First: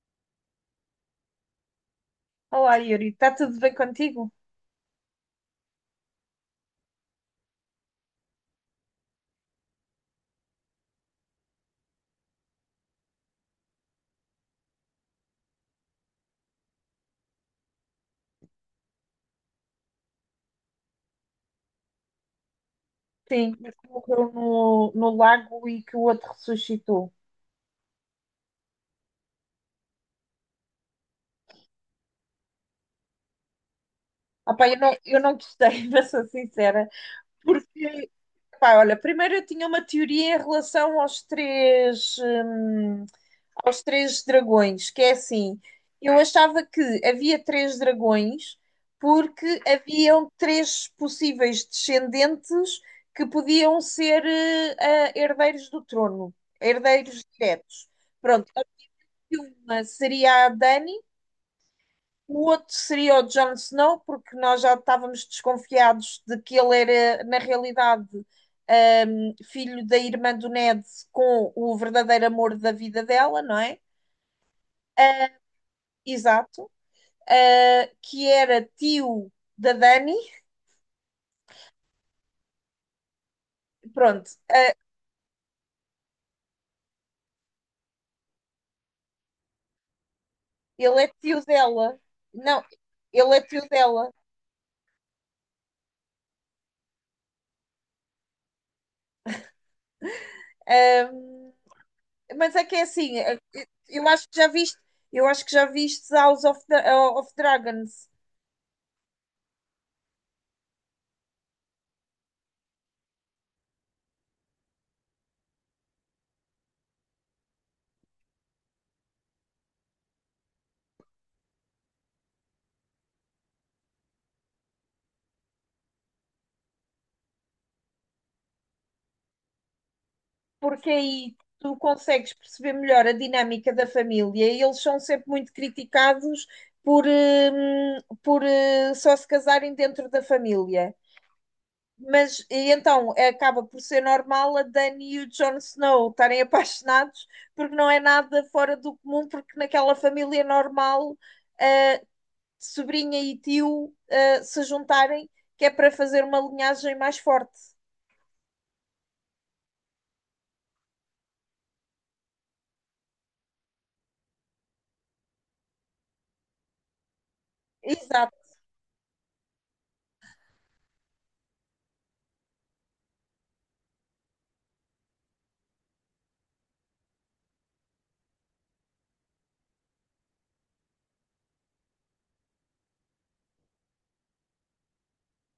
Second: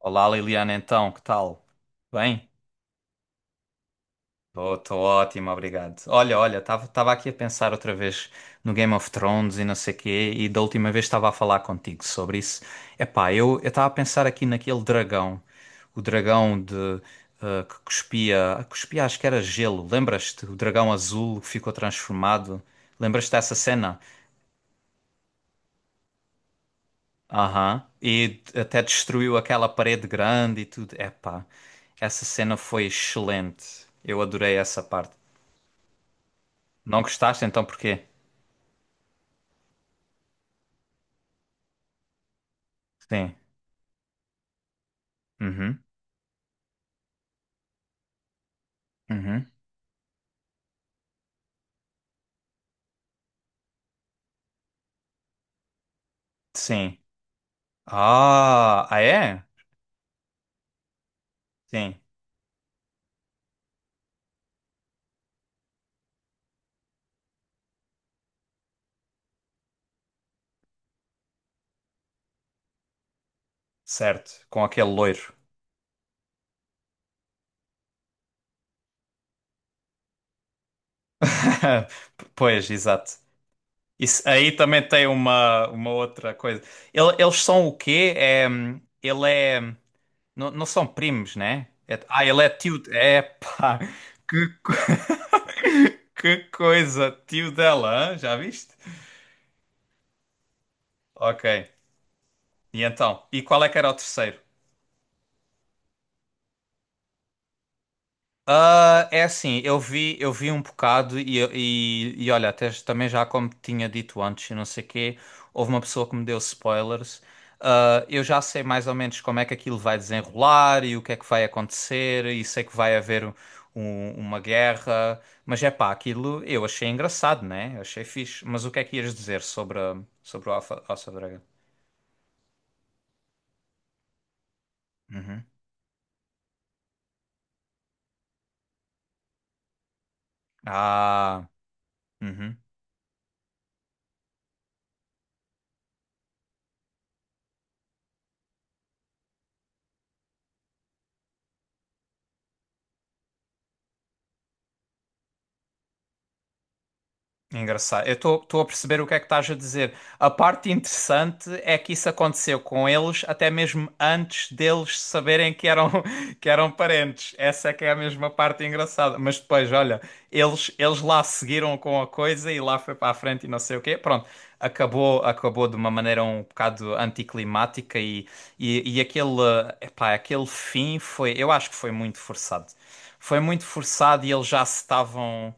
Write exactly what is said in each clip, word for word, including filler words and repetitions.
Olá Liliana, então, que tal? Bem? Olá, Yuri, está tudo bem contigo? Estou ótimo, obrigado. Olha, olha, estava aqui a pensar outra vez no Game of Thrones e não sei quê, e da última vez estava a falar contigo sobre isso. Epá, eu estava a pensar aqui naquele dragão, o dragão de eh, que cuspia, cuspia, acho que era gelo. Lembras-te? O dragão azul que ficou transformado. Lembras-te dessa Sim, mas que cena? morreu no, no lago e que o outro ressuscitou. Aham. E até destruiu aquela parede grande e tudo. Epá, essa cena foi excelente. Eu Ah, adorei pá, eu essa não, parte. eu não gostei, mas sou sincera, Não gostaste então porquê? porque, pá, olha, primeiro eu tinha uma teoria em relação aos três, hum, Sim. aos três dragões, que é assim, Uhum. eu achava que havia três dragões Uhum. porque haviam três possíveis descendentes que podiam ser, eh, ah, herdeiros do trono, Sim. herdeiros diretos. Pronto, Ah, ah é? uma seria a Dani, Sim. o outro seria o Jon Snow, porque nós já estávamos desconfiados de que ele era, na realidade, um filho da irmã do Ned com o verdadeiro amor da vida dela, não é? Certo. Com aquele loiro. Exato. Uh, que era tio da Dani. Pois, exato. Isso Pronto, aí uh, também tem uma, uma outra coisa. Ele- eles são o quê? É, hum, ele é. Não, não são ele é primos, tio né? dela. É, ah, ele é Não, tio. É ele é tio pá, dela. que, co- que coisa, tio dela, hã? Já viste? Ok. Um, mas é que é E assim, então? E qual é que era o eu acho que terceiro? já viste, eu acho que já viste House of, Dra- of Dragons. Ah, é assim, eu vi, eu vi um bocado e, e, e olha, até também já como tinha dito antes, e não sei quê, houve uma pessoa que me deu spoilers. Ah, eu já sei mais ou menos como é que aquilo vai desenrolar e o que é que vai acontecer, e sei que vai haver um- um, uma guerra, mas é pá, aquilo eu achei engraçado, né? Achei fixe. Mas o que é que ias dizer sobre, a- sobre o Alpha, Porque Alpha aí Dragon? tu consegues perceber melhor a dinâmica da família e eles são sempre Uhum. muito criticados por, hum, por eh, só se casarem dentro da família. Ah, Mas uhum. e então acaba por ser normal a Dani e o Jon Snow estarem apaixonados, porque não é nada fora do comum, porque naquela família normal, eh, sobrinha e tio, eh, se juntarem, que é para fazer uma linhagem mais forte. Engraçado. Eu estou a perceber o que é que estás a dizer. A parte interessante é que isso aconteceu com eles até mesmo antes deles saberem que eram, que eram parentes. Essa é que é a mesma Exato. parte engraçada. Mas depois, olha, eles, eles lá seguiram com a coisa e lá foi para a frente e não sei o quê. Pronto, acabou, acabou de uma maneira um bocado anticlimática e, e, e aquele, epá, aquele fim foi, eu acho que foi muito forçado. Foi muito forçado e eles já se estavam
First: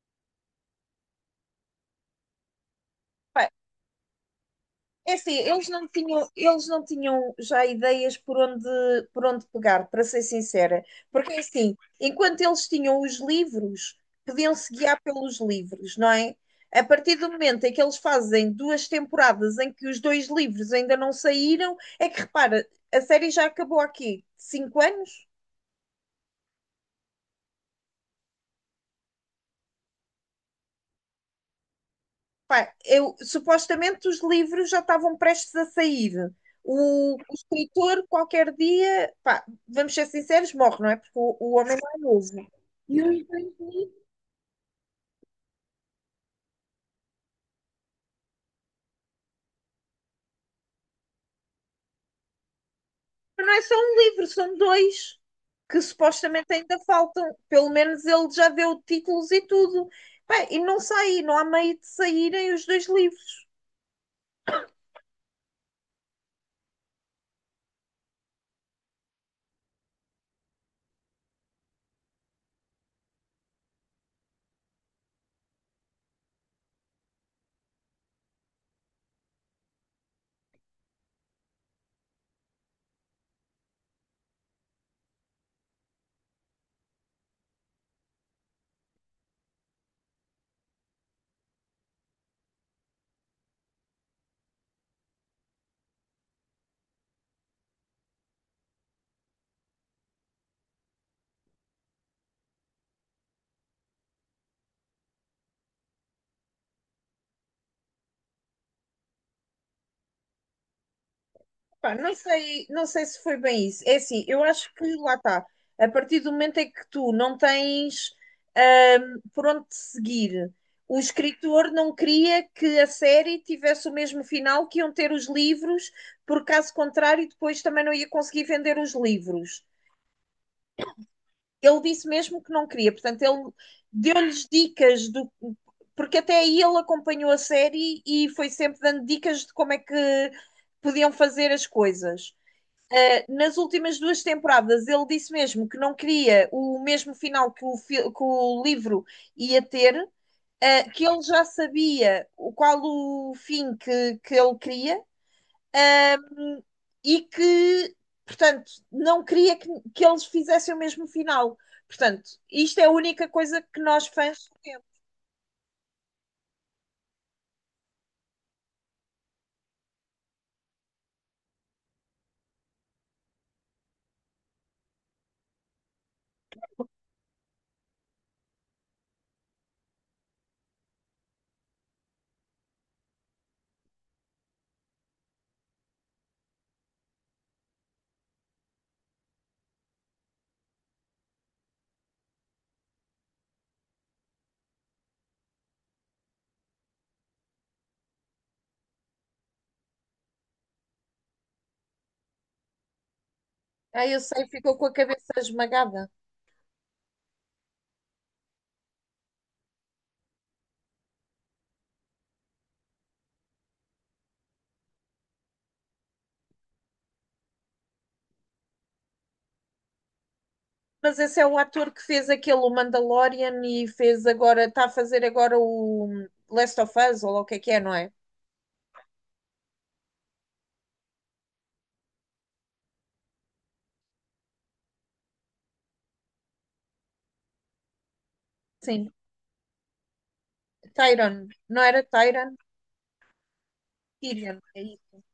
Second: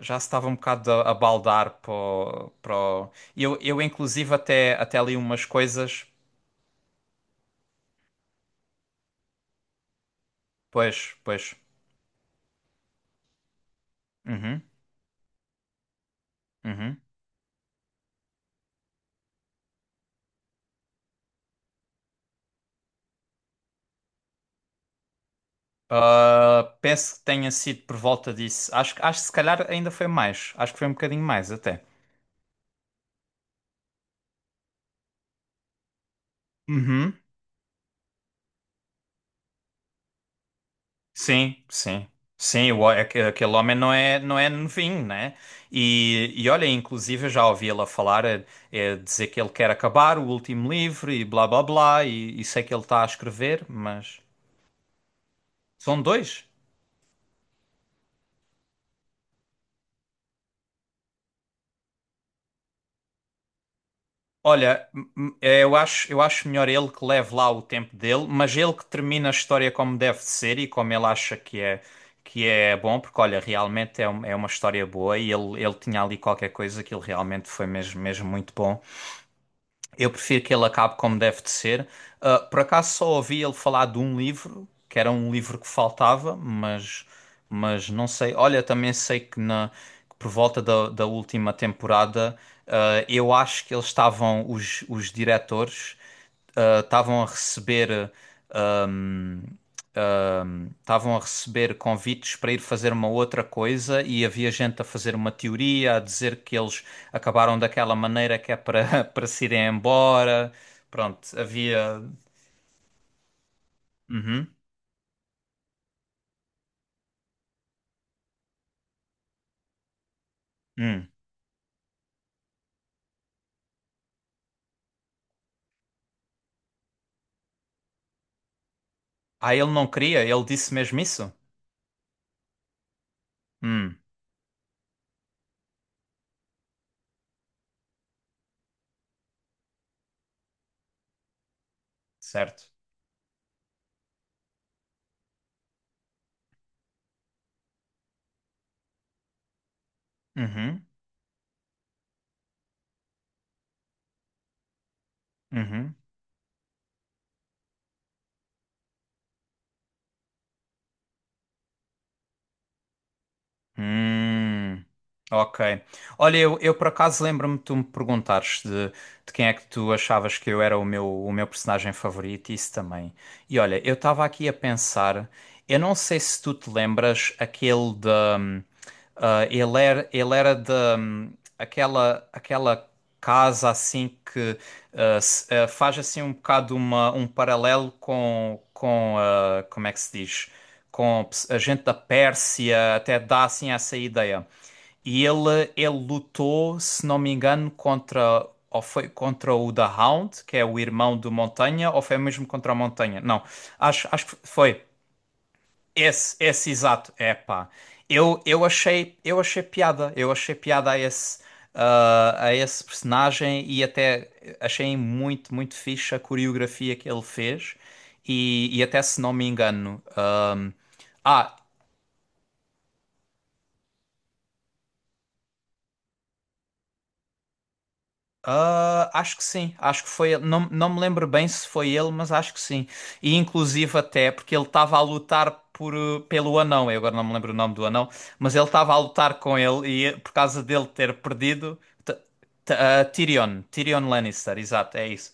já se estava um bocado a, a baldar para o, para o- Eu, eu inclusive até, até É li assim, umas eles não coisas, tinham, eles não tinham já ideias por onde, por onde pegar, para ser sincera. pois, Porque é pois, assim, enquanto eles tinham os livros, uhum, podiam-se guiar pelos livros, não é? A uhum. partir do momento em que eles fazem duas temporadas em que os dois livros ainda não saíram, é que repara, a série já acabou aqui, cinco anos? Ah, penso que tenha sido por volta disso. Acho, que- acho que se calhar ainda foi mais. Acho que foi um bocadinho mais até. Pá, eu, supostamente os livros já estavam prestes a sair. Uhum. O, o escritor, qualquer dia, pá, vamos ser sinceros, morre, não é? Porque o, Sim, o homem não é sim. novo. Sim, o, E aque- o- aquele homem não é, não é novinho, né? E, e olha, inclusive eu já ouvi ela falar, é, é dizer que ele quer acabar o último livro e blá blá blá, e, e sei que ele está a não é escrever, só um mas livro, são dois que são dois. supostamente ainda faltam. Pelo menos ele já deu títulos e tudo. Pá, e não sai, não há meio de saírem os dois livros. Olha, m- m- é, eu acho, eu acho melhor ele que leve lá o tempo dele, mas ele que termina a história como deve de ser e como ele acha que é, que é bom, porque olha, realmente é, um- é uma história boa e ele, ele tinha ali qualquer coisa que ele realmente foi mesmo, mesmo muito bom. Eu prefiro que ele acabe como deve de ser. Ah, por acaso só ouvi ele falar de um livro, que era um livro que faltava, mas, mas não sei. Olha, também sei que, na, que por volta da, da última temporada, ah, eu acho que eles estavam, os, os diretores, ah, estavam a receber. ah, hum, ahm, estavam a receber convites para ir fazer uma outra coisa e havia gente a fazer uma teoria, a dizer que eles acabaram daquela maneira que é para para se irem embora. Pronto, Pá, havia. não sei, não sei se foi bem isso. É assim, eu Uhum. acho que lá está. A partir do momento em que tu não tens ahm, por onde te seguir, o Hum. escritor não queria que a série tivesse o mesmo final que iam ter os livros, porque caso contrário, depois também não ia conseguir vender os Ah, livros. ele não queria, ele disse mesmo isso? Ele disse mesmo que não queria, portanto, ele Hum, deu-lhes dicas do. Porque até aí ele acompanhou a série e foi sempre dando dicas de como é que podiam fazer as coisas. certo. Uh, nas últimas duas temporadas, ele disse mesmo que não queria o mesmo final que o, fi- que o livro ia ter, Uhum. uh, que ele já sabia o- qual o fim que, que ele queria, Uhum. um, e que, portanto, não queria que, que eles fizessem o mesmo final. Portanto, isto é a única coisa que nós fãs Hum, sabemos. ok. Olha, eu, eu por acaso lembro-me de tu me perguntares de, de quem é que tu achavas que eu era o meu, o meu personagem favorito, isso também. E olha, eu estava aqui a pensar, eu não sei se tu te lembras aquele de. hum, ah, ele era, ele era de. hum, aquela, aquela casa assim que ah, se- ah, faz assim um bocado uma, um paralelo com, com ah, como é que se diz? Com a gente da Pérsia, até dá assim essa ideia. E ele, ele lutou, se não me engano, contra ou foi contra o The Hound, que é o irmão do Montanha, ou foi mesmo contra a Montanha? Não, Ah, acho, eu acho que sei, ficou foi com a cabeça esmagada. esse, esse exato. Epá, eu, eu achei, eu achei piada, eu achei piada a esse, ah, a esse personagem e até achei muito, muito fixe a coreografia que ele fez. E, e até se não me engano, ah, Mas esse é ah, o ator que fez aquele o Mandalorian e fez agora, está a fazer agora o Last of Us, ou lá o que é que é, não é? Ah, acho que sim, acho que foi ele. Não, não me lembro bem se foi ele, mas acho que sim. E inclusive até porque ele estava a lutar por, eh, pelo anão, eu agora não me lembro o nome do anão, mas ele estava a Sim, lutar com ele e eh, por causa dele ter Tyron. perdido, Não era T- Tyron? T- ah, Tyrion, Tyrion Lannister, Tyrion. É exato, é isso. isso.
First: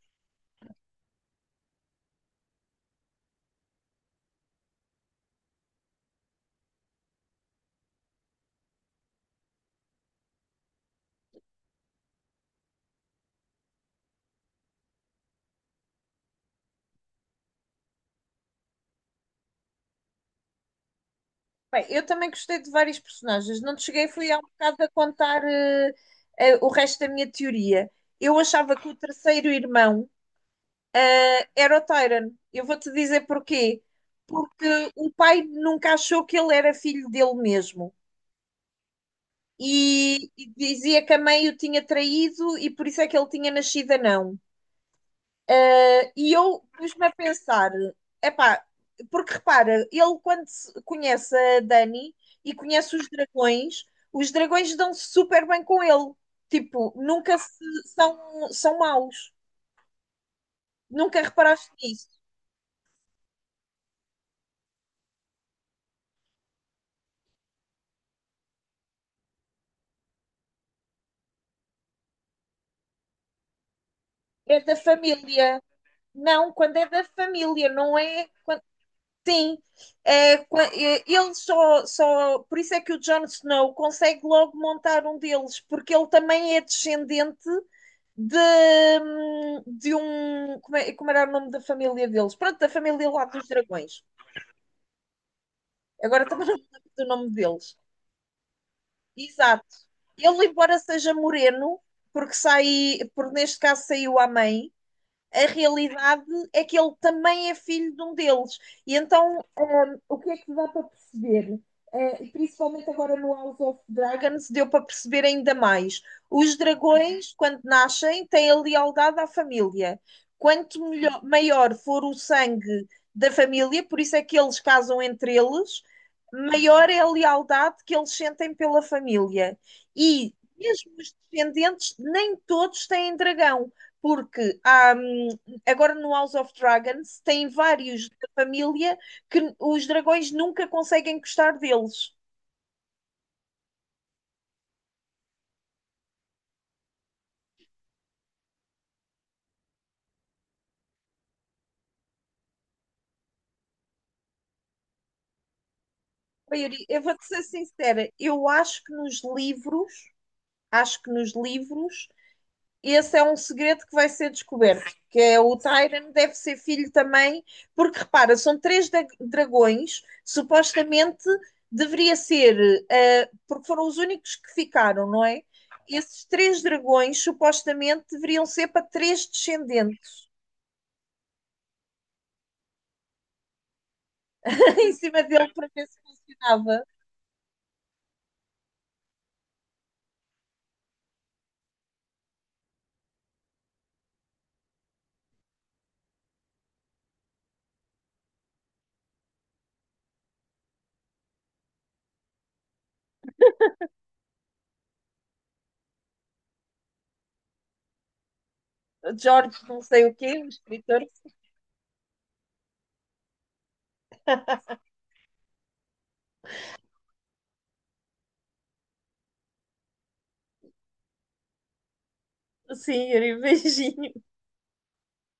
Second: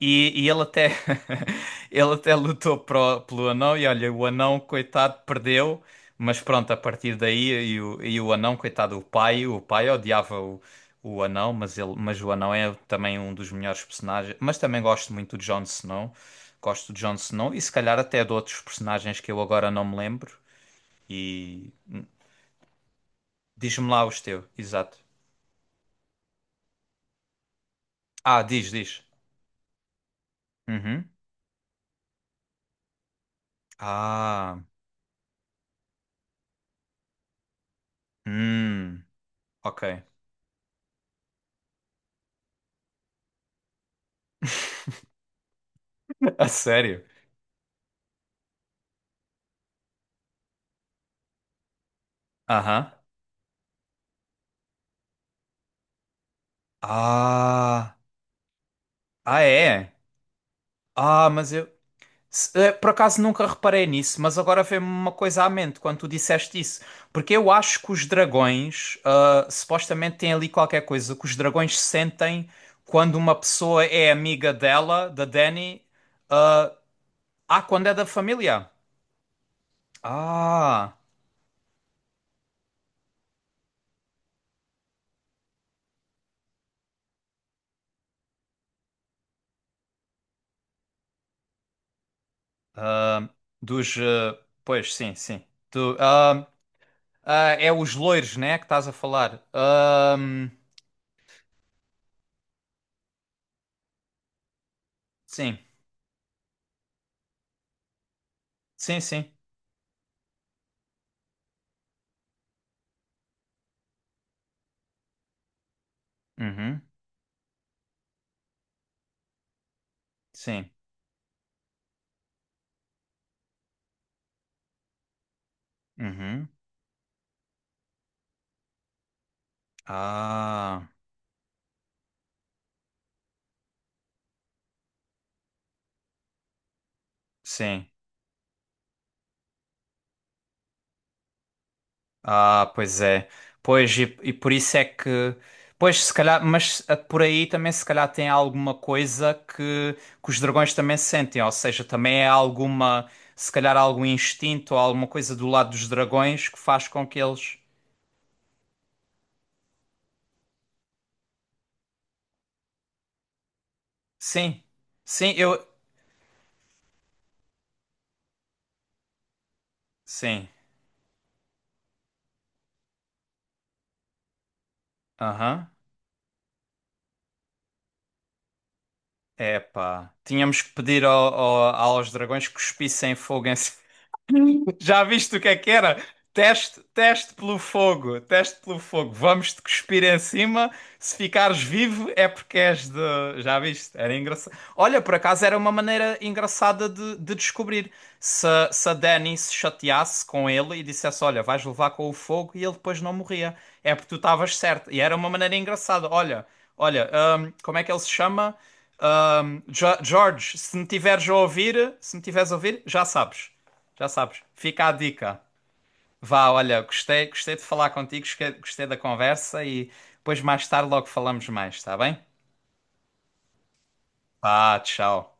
E, e ele até ele até lutou pro, pelo anão e olha, o anão, coitado, perdeu, mas pronto, a partir daí e o, e o anão, coitado, o pai, o pai odiava o, o anão, mas ele, mas o anão é também um dos melhores personagens, mas também gosto muito do Jon Snow. Gosto do Jon Snow e se calhar até de outros personagens que eu agora não me lembro. E Bem, eu também gostei de vários personagens. Não te diz-me lá cheguei, os fui há um teus, bocado a exato. contar eh, eh, o resto da minha teoria. Eu Ah, diz, achava que o diz. terceiro irmão Uhum. era o Tyron. Eu vou-te dizer porquê. Ah, Porque o pai nunca achou que ele era filho dele mesmo. hum, ok. e, e dizia que a mãe o tinha traído e por isso é que ele tinha nascido anão. Eh, E A eu sério? pus-me a pensar, epá, porque repara, ele quando se- conhece a Dani e Aham. conhece os dragões, os dragões dão-se super bem com ele. Tipo, nunca se- Ah, são, são maus. ah é? Nunca Ah, mas eu reparaste nisso. se- eh, por acaso nunca reparei nisso, mas agora veio-me uma coisa à mente quando tu disseste isso, porque eu acho que os dragões ah, supostamente têm ali qualquer coisa que os dragões sentem quando uma pessoa é amiga É da dela, da família. Dani, Não, ah, quando é da ah, família, quando é não da é. família. Sim, é, qua- Ah, é, ele só, só. Por isso é que o Jon Snow consegue logo montar um deles, porque ele também é descendente de, hum, de um. Como, é- como era o nome da família deles? Pronto, da família lá ah, dos dos, dragões. ah, pois sim, sim. Do, Agora ah, também não me lembro do nome ah, é deles. os loiros, né, que estás a falar. Exato. Ah, Ele, embora seja moreno, porque sai, porque neste caso saiu à mãe, a sim, realidade é que ele também é filho de um deles. E sim, sim. então o que é que dá para perceber? Uh, principalmente agora no House of Dragons, deu para perceber ainda mais. Os Uhum. dragões, quando nascem, têm a lealdade à família. Sim. Quanto melhor, maior for o sangue da família, por isso é que eles casam entre eles, Uhum. maior é a lealdade que eles sentem pela família. E Ah, mesmo os descendentes, nem todos têm dragão, porque há, hum, agora no House of Dragons tem sim. vários da família que os dragões nunca conseguem gostar deles. Ah, pois é. Pois, e, e por isso é que. Pois, se calhar, mas ah, por aí também se calhar tem alguma coisa que, que os dragões também sentem, ou seja, também é alguma, se calhar algum instinto ou alguma coisa do lado dos dragões que Bem, Yuri, faz eu com que vou-te ser eles. sincera, eu acho que nos livros, acho que nos livros, esse é um segredo que vai ser Sim, descoberto, que sim, é o eu. Tyrion deve ser filho também, porque repara, são três da- dragões, Sim. supostamente deveria ser, eh, porque foram os únicos que ficaram, não é? Aham. Esses três dragões supostamente deveriam ser para três Epá. descendentes Tínhamos que pedir ao- ao- aos dragões que cuspissem fogo em. em Já cima viste o que dele é para que ver se era? Teste, funcionava. teste pelo fogo, teste pelo fogo. Vamos-te cuspir em cima. Se ficares vivo é porque és de. Já viste? Era engraçado. Olha, por acaso era uma maneira engraçada de, de descobrir. Se, se a Dani se chateasse com ele e dissesse: Olha, vais levar com o fogo, e ele depois não morria. É porque tu estavas certo. E era uma maneira engraçada. Olha, olha, hum, como é que ele se chama? Jorge Hum, não Jo- sei o quê, um George, se me escritor. tiveres a ouvir, se me tiveres a ouvir, já sabes. Já sabes. Fica a dica. Vá, olha, gostei, gostei de falar contigo, gostei gostei da conversa e depois mais tarde logo falamos mais, está bem? Sim, era beijinho. Vá, tchau.